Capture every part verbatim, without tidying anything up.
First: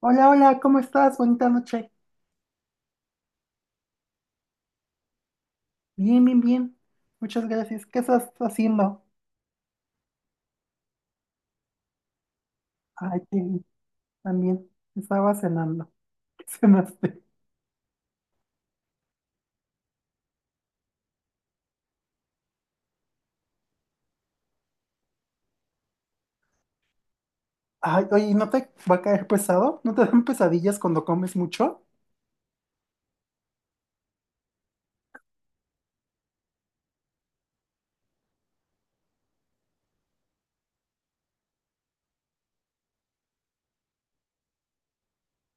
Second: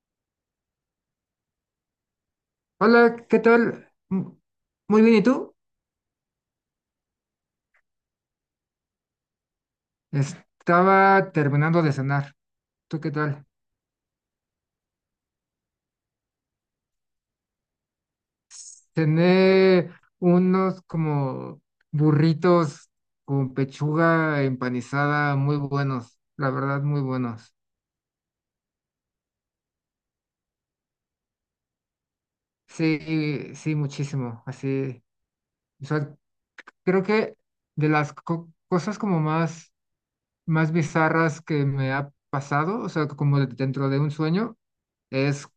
Hola, hola, ¿cómo estás? Bonita noche. Hola, ¿qué tal? Mm, muy bien, ¿y tú? Bien, bien, bien. Muchas gracias. ¿Qué estás haciendo? Estaba terminando de cenar. ¿Tú qué Ay, qué tal? bien. También estaba cenando. ¿Qué cenaste? Cené unos como burritos con pechuga empanizada muy buenos, la verdad, muy buenos. Ay, oye, ¿y ¿no te va a caer pesado? ¿No te dan pesadillas cuando comes mucho? Sí, sí, muchísimo. Así, o sea, creo que de las co- cosas como más, más bizarras que me ha pasado, o sea, como de- dentro de un sueño, es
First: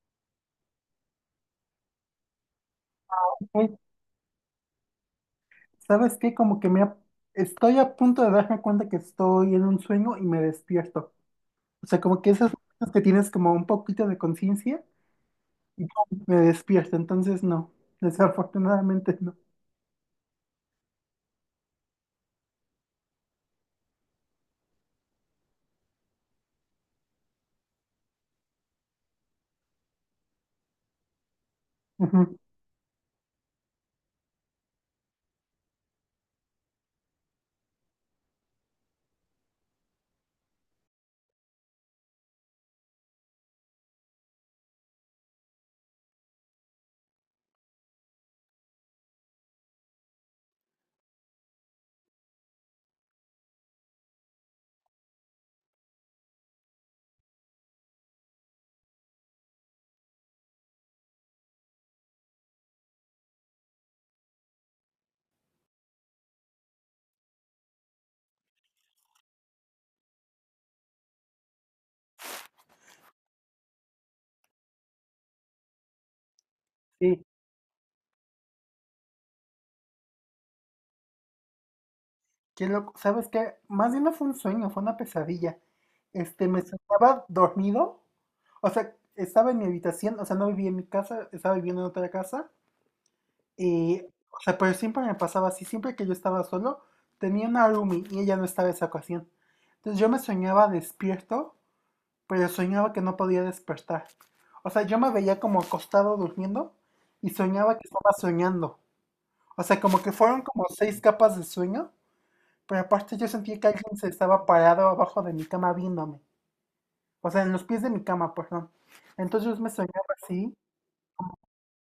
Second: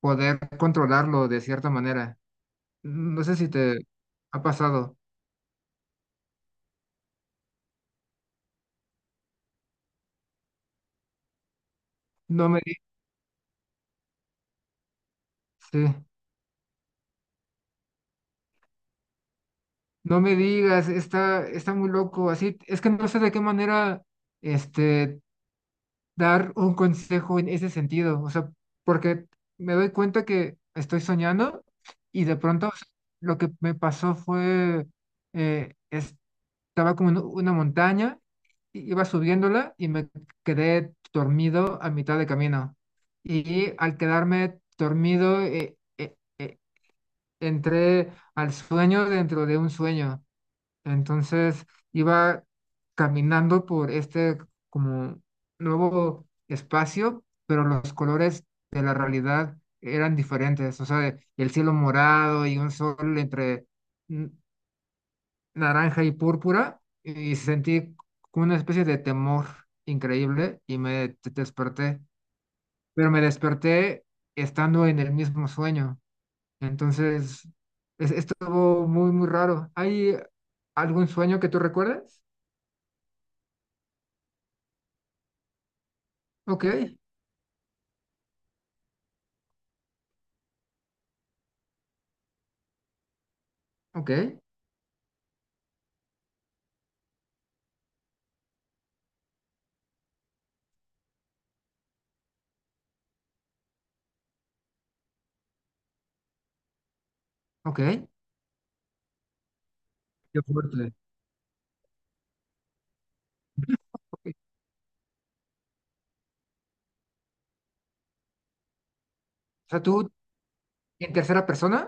poder controlarlo de cierta manera. Mm, No sé si Ay, te ha pasado. ¿sabes qué? Como que me ha- Estoy a punto de darme cuenta que estoy en un sueño y me despierto. O sea, como que No esas me, di- cosas que tienes como un poquito de conciencia y sí. pum, me despierto. Entonces, no, desafortunadamente no. No me digas, está, está muy loco. Así, es que no sé de qué manera este, dar un consejo en ese sentido. O sea, porque me doy cuenta que estoy soñando y de Ujú, pronto o sea, lo que me pasó fue, eh, estaba como en una montaña, i- iba subiéndola y me quedé dormido a mitad de camino. Y al quedarme dormido, eh, eh, eh, entré al sueño dentro de un sueño. Entonces iba caminando por este como nuevo espacio, pero los colores de la realidad eran diferentes. O sea, el cielo morado y un sol entre n- naranja y púrpura, y sentí como una especie de temor increíble y me te- desperté. Pero me desperté estando en el mismo sueño. sí, Entonces, es- estuvo muy, muy raro. ¿Hay algún sueño que tú recuerdes? qué loco. ¿Sabes qué? Más bien no fue un sueño, fue una pesadilla. Este, me Ok, soñaba dormido. O sea, estaba en mi habitación, o sea, no vivía en mi casa, estaba viviendo en otra casa. Y, ok, o sea, pero siempre me pasaba así, siempre que yo estaba solo, tenía una roomie y ella no estaba en esa ocasión. Entonces yo me soñaba despierto, pero soñaba que no podía despertar. O sea, yo me veía como acostado durmiendo y soñaba ok. que estaba soñando. O sea, como que Qué fueron como fuerte. seis capas de sueño. Pero aparte yo sentí que alguien se Ok. estaba parado abajo de mi cama viéndome. O sea, en los pies de mi cama, perdón. Entonces yo O me sea, soñaba tú así, en tercera persona.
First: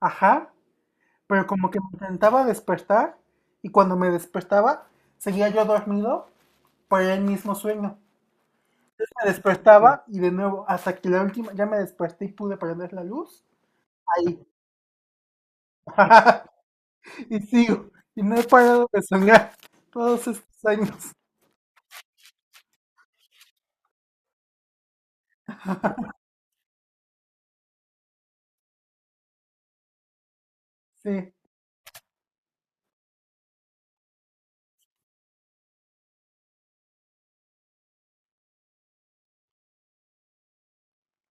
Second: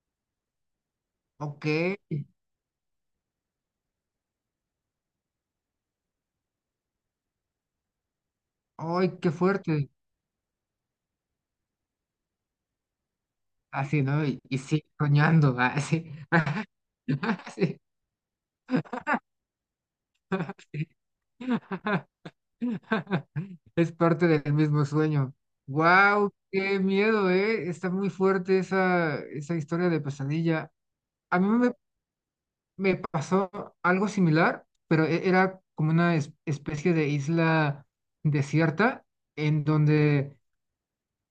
ajá, pero como que me Ok. intentaba despertar, y cuando me despertaba seguía yo dormido por el mismo sueño. Ay, qué Me fuerte. despertaba y de nuevo, hasta que la última, ya me desperté y pude prender la luz. Así, ¿no? Ahí. Y, y sí, soñando. Así. Y Así. sigo. Y no he parado de soñar todos estos años. Es parte del mismo sueño. Wow, qué miedo, ¿eh? Está muy fuerte esa, esa historia de pesadilla. Sí. A mí me Me pasó algo similar, pero e- era como una es- especie de isla desierta en donde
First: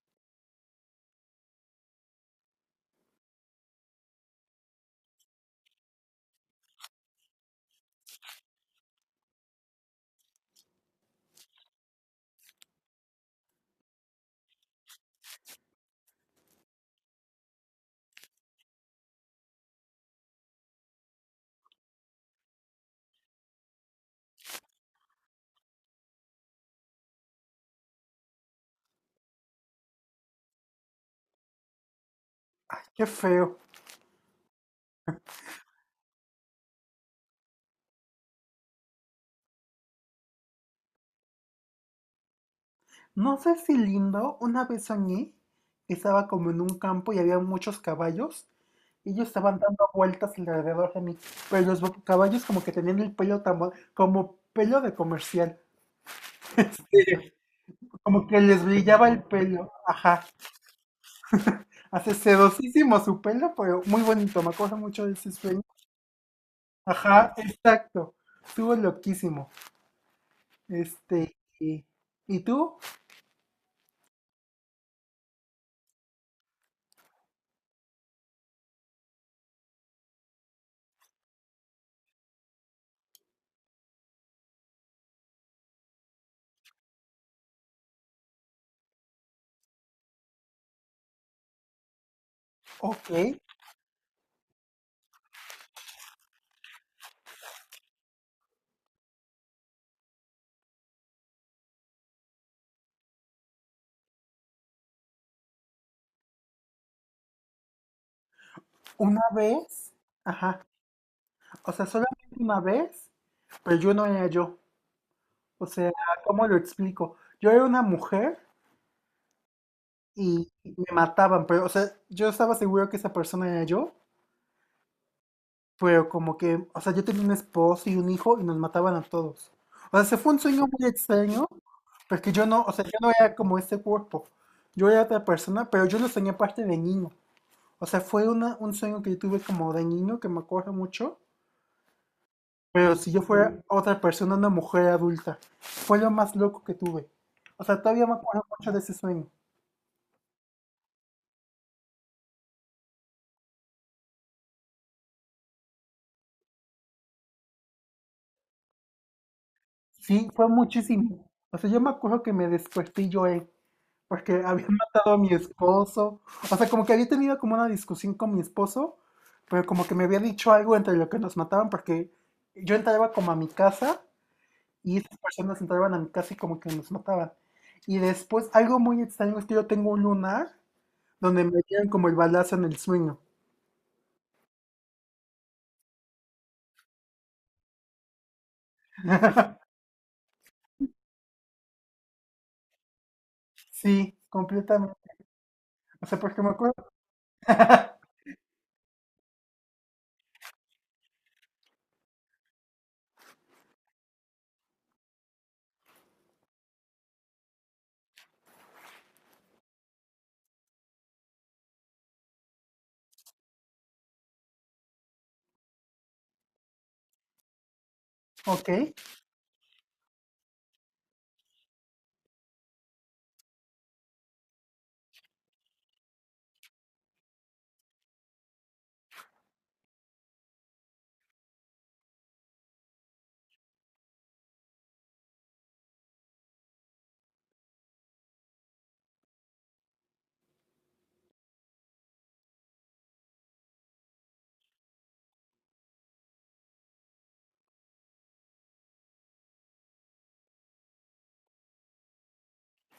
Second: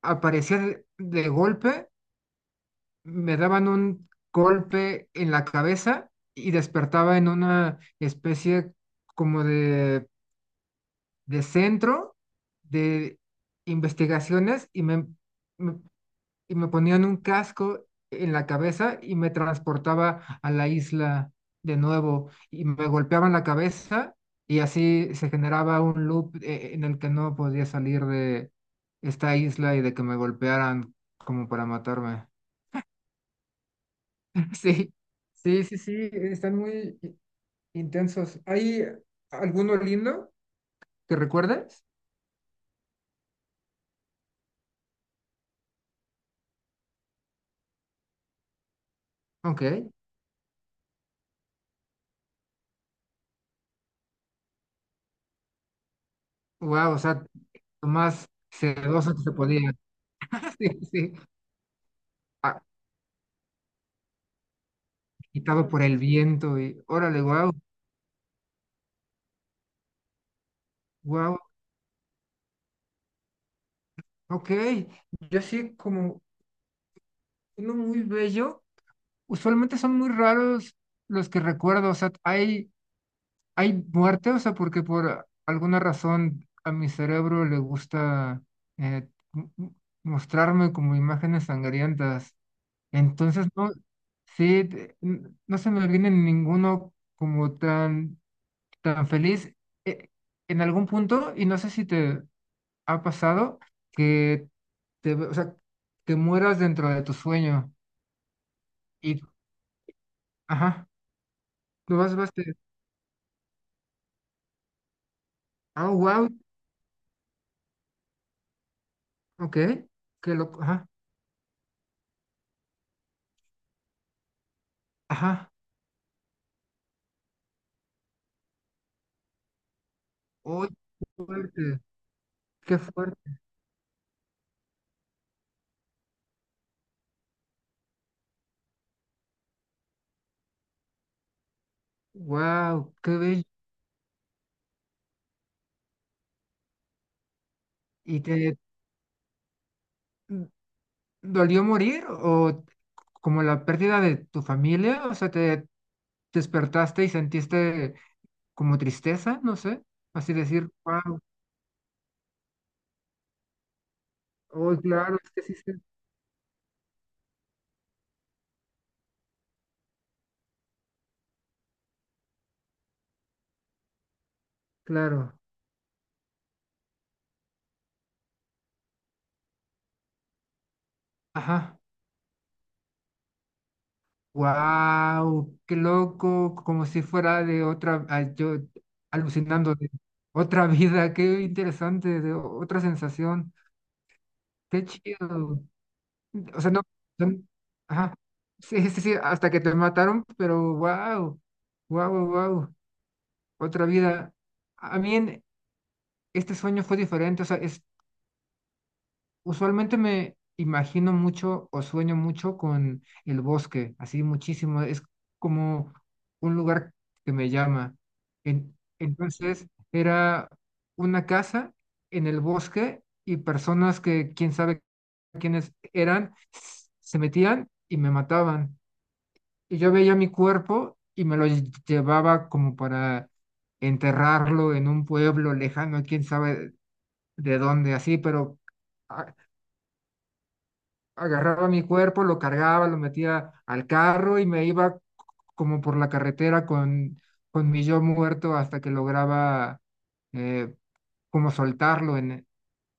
aparecía de, de golpe, me daban un golpe en la cabeza y despertaba en una especie como de, de centro de investigaciones y me, me y me ponían un casco en la cabeza y me transportaba a la isla de nuevo y me golpeaban la cabeza y así se generaba un loop eh, en el que no podía salir de esta isla y de que me golpearan como para matarme. Ay, qué feo. Sí, sí, sí, sí, están muy i- intensos. ¿Hay alguno lindo que recuerdes? No sé si lindo, una vez soñé que estaba como en un campo y había muchos caballos. y Ellos estaban Ok, dando vueltas alrededor de mí, pero los bo- caballos como que tenían el pelo tan, bo- como pelo de comercial. wow, o sea, Este, lo como más que les brillaba sedoso que el se pelo. podía. Ajá. Sí, sí. Hace A- sedosísimo su pelo, pero muy bonito. Me acuerdo mucho de ese sueño. Agitado por el viento y órale, Ajá, wow, exacto. Estuvo loquísimo. Este, wow, y, ¿y tú? ok. Yo sí, como uno muy bello, usualmente son muy raros los que recuerdo, o sea, hay, hay muerte, o sea, porque por alguna razón a mi cerebro le gusta eh, m- m- mostrarme como imágenes sangrientas. Ok. Entonces, no, sí, te- n- no se me viene ninguno como tan, tan feliz. eh, en algún punto, y no sé si te ha pasado que te, o sea, que mueras dentro de tu sueño y, Una vez. Ajá. ajá, O sea, lo vas, solamente vas, te- una vez, pero yo no era yo. O ah, sea, wow, ¿cómo lo explico? Yo era una mujer ok, qué y loco, me ajá, mataban, pero, o sea, yo estaba seguro que esa persona era yo, ajá, pero como que, o sea, yo tenía un esposo y un hijo y nos mataban a todos. O sea, se fue un sueño oh, muy qué extraño, fuerte, porque yo no, o qué sea, yo no era fuerte, como ese cuerpo. Yo era otra persona, pero yo lo soñé parte de niño. O sea, fue una, un sueño que yo tuve como de niño que me acuerdo mucho. wow, Pero si qué yo bello, fuera otra persona, una mujer adulta, fue lo más loco que tuve. O sea, todavía me y acuerdo te mucho de ese sueño. dolió morir o como la pérdida de tu familia, o sea, te despertaste y sentiste como tristeza, no sé, Sí, así fue decir, wow, muchísimo. O sea, yo me acuerdo que me desperté y lloré porque había oh, matado a claro, mi es que sí, sí, esposo. O sea, como que había tenido como una discusión con mi esposo, pero como que me había dicho algo entre lo que nos mataban porque yo entraba como a mi casa y esas claro, personas entraban a mi casa y como que nos mataban. Y después, algo muy extraño es que yo tengo un lunar donde me ajá. dieron como el balazo en el sueño. Wow, qué loco, como si fuera de otra, ah, yo alucinando de otra vida, qué interesante, de o- otra sensación, Sí, qué completamente. chido. O sea, porque me O sea, acuerdo. no, no- ajá, sí, sí, sí, hasta que te mataron, pero wow, wow, wow, otra vida. A mí en- este sueño fue diferente, o sea, usualmente me imagino mucho o sueño mucho con el bosque, así muchísimo. Es como un lugar que me llama. Ok, En- entonces era una casa en el bosque y personas que quién sabe quiénes eran s- se metían y me mataban. Y yo veía mi cuerpo y me lo lle- llevaba como para enterrarlo en un pueblo lejano, quién sabe de dónde, así, pero... ah, agarraba mi cuerpo, lo cargaba, lo metía al carro y me iba como por la carretera con, con mi yo muerto hasta que lograba eh, como soltarlo en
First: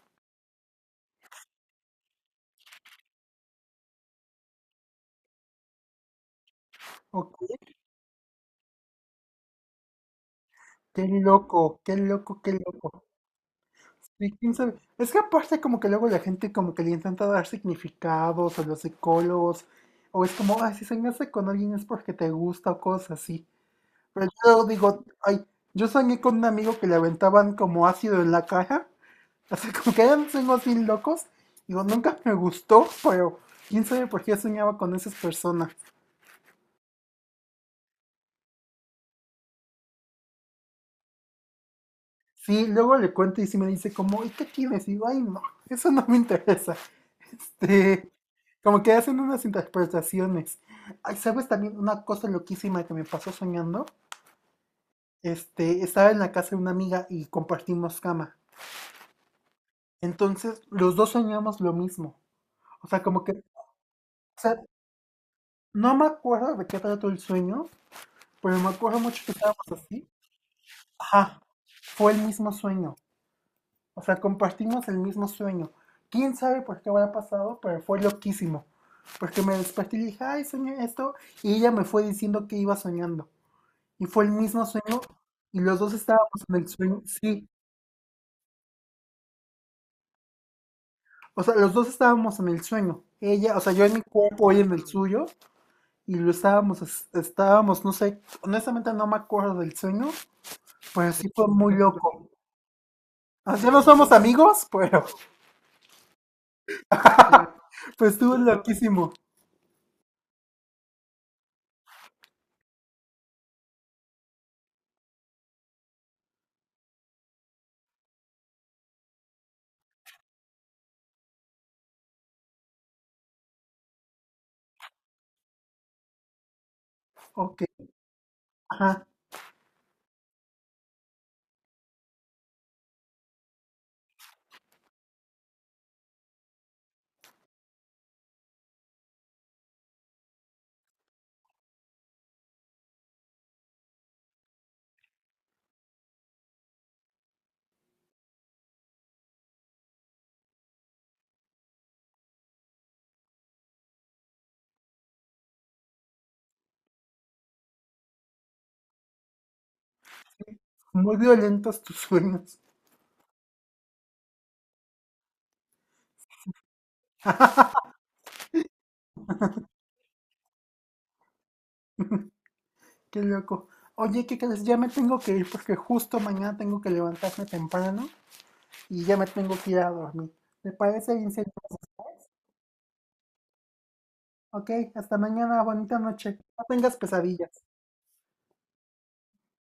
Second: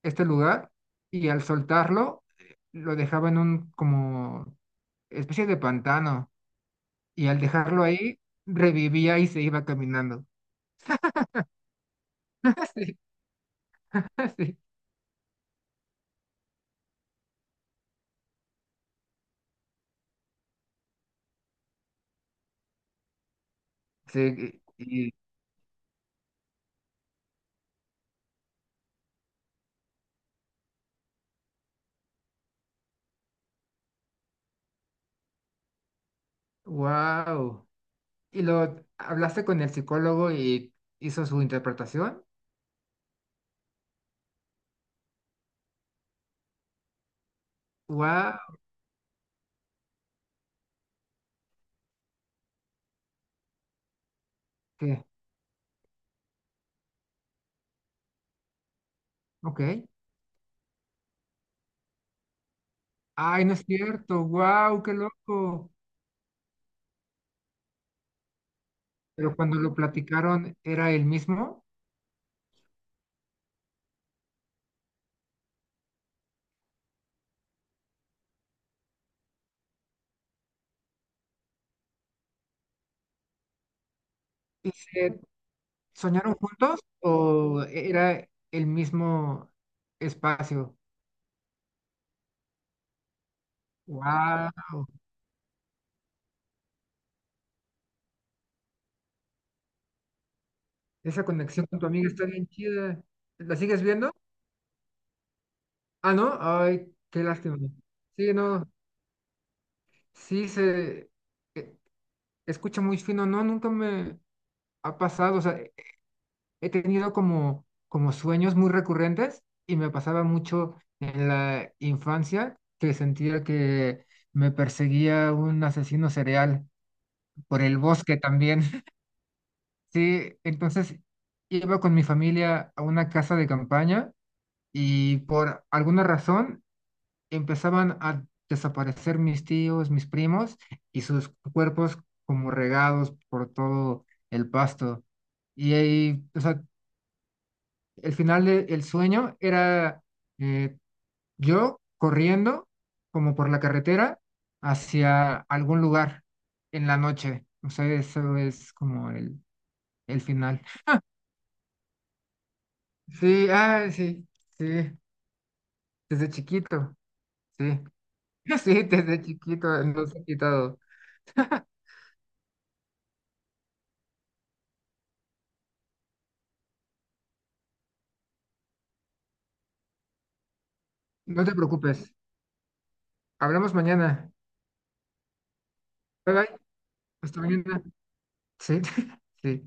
este lugar y al soltarlo eh, lo dejaba en un como especie de pantano y al ok. dejarlo ahí revivía y se iba caminando. Qué loco, qué loco, qué loco. Sí, Sí, quién sí, sabe. Es que aparte como que luego la gente como que le intenta dar significados a los psicólogos. O es como, ay, si soñaste con alguien es porque te gusta o cosas así. Pero yo sí, luego digo, y, ay, yo soñé con un amigo que le aventaban como ácido en la cara. O sea, como que eran sueños así locos. Digo, nunca me gustó, pero quién sabe por qué soñaba con esas personas. wow. ¿Y lo hablaste con el psicólogo y hizo su interpretación? Sí, luego le cuento y sí me dice como, ¿y qué tienes? Y digo, ay, no, eso no me interesa. Este, Wow. como que hacen unas interpretaciones. Ay, ¿sabes también una cosa loquísima que me pasó soñando? ¿Qué? Este, estaba en la casa de una amiga y compartimos cama. Ok. Entonces, los dos soñamos lo mismo. O sea, como que, o Ay, no es cierto. sea, Wow, qué loco. no me acuerdo de qué trató el sueño, pero me acuerdo mucho que Pero cuando estábamos lo así. platicaron, ¿era el Ajá, mismo? fue el mismo sueño. O sea, compartimos el mismo sueño. ¿Quién sabe por qué habrá pasado? Pero fue loquísimo. Porque me desperté y dije, ay, soñé esto. Y ella me fue diciendo que iba soñando. Y fue el mismo ¿Y sueño. se Y los dos soñaron estábamos en el juntos sueño. Sí. o era el mismo espacio? O sea, los dos estábamos en el sueño. Ella, o sea, yo en mi cuerpo, Wow. ella en el suyo. Y lo estábamos, es- estábamos, no sé, honestamente no me acuerdo del sueño. Pero Esa sí fue conexión muy con tu amiga está loco. bien chida. ¿La O sea, sigues no viendo? somos amigos, pero. Ah, no. Ay, qué lástima. Pues Sí, estuvo no. loquísimo. Sí, se eh, escucha muy fino. No, nunca me ha pasado. O sea, he tenido como, como sueños muy recurrentes y me pasaba mucho en la infancia que sentía que me perseguía un asesino serial por Ok. el bosque también. Ajá. Sí, entonces iba con mi familia a una casa de campaña y por alguna razón empezaban a desaparecer mis tíos, mis primos y sus cuerpos como regados por todo el pasto. Y ahí, o sea, el final del sueño era eh, yo corriendo como por la carretera hacia algún lugar en la noche. O sea, eso es como el, el final. Muy violentos tus sueños. Sí, ah, sí, sí, desde chiquito, sí, sí, desde chiquito nos ha quitado. Qué loco. Oye, ¿qué crees? Ya me tengo que ir porque justo mañana tengo que levantarme temprano y ya me tengo que ir a dormir. ¿Te parece bien si No te entonces? preocupes, hablamos mañana. Ok, hasta mañana, bonita Bye noche. bye, No tengas hasta pesadillas. mañana. Sí, sí.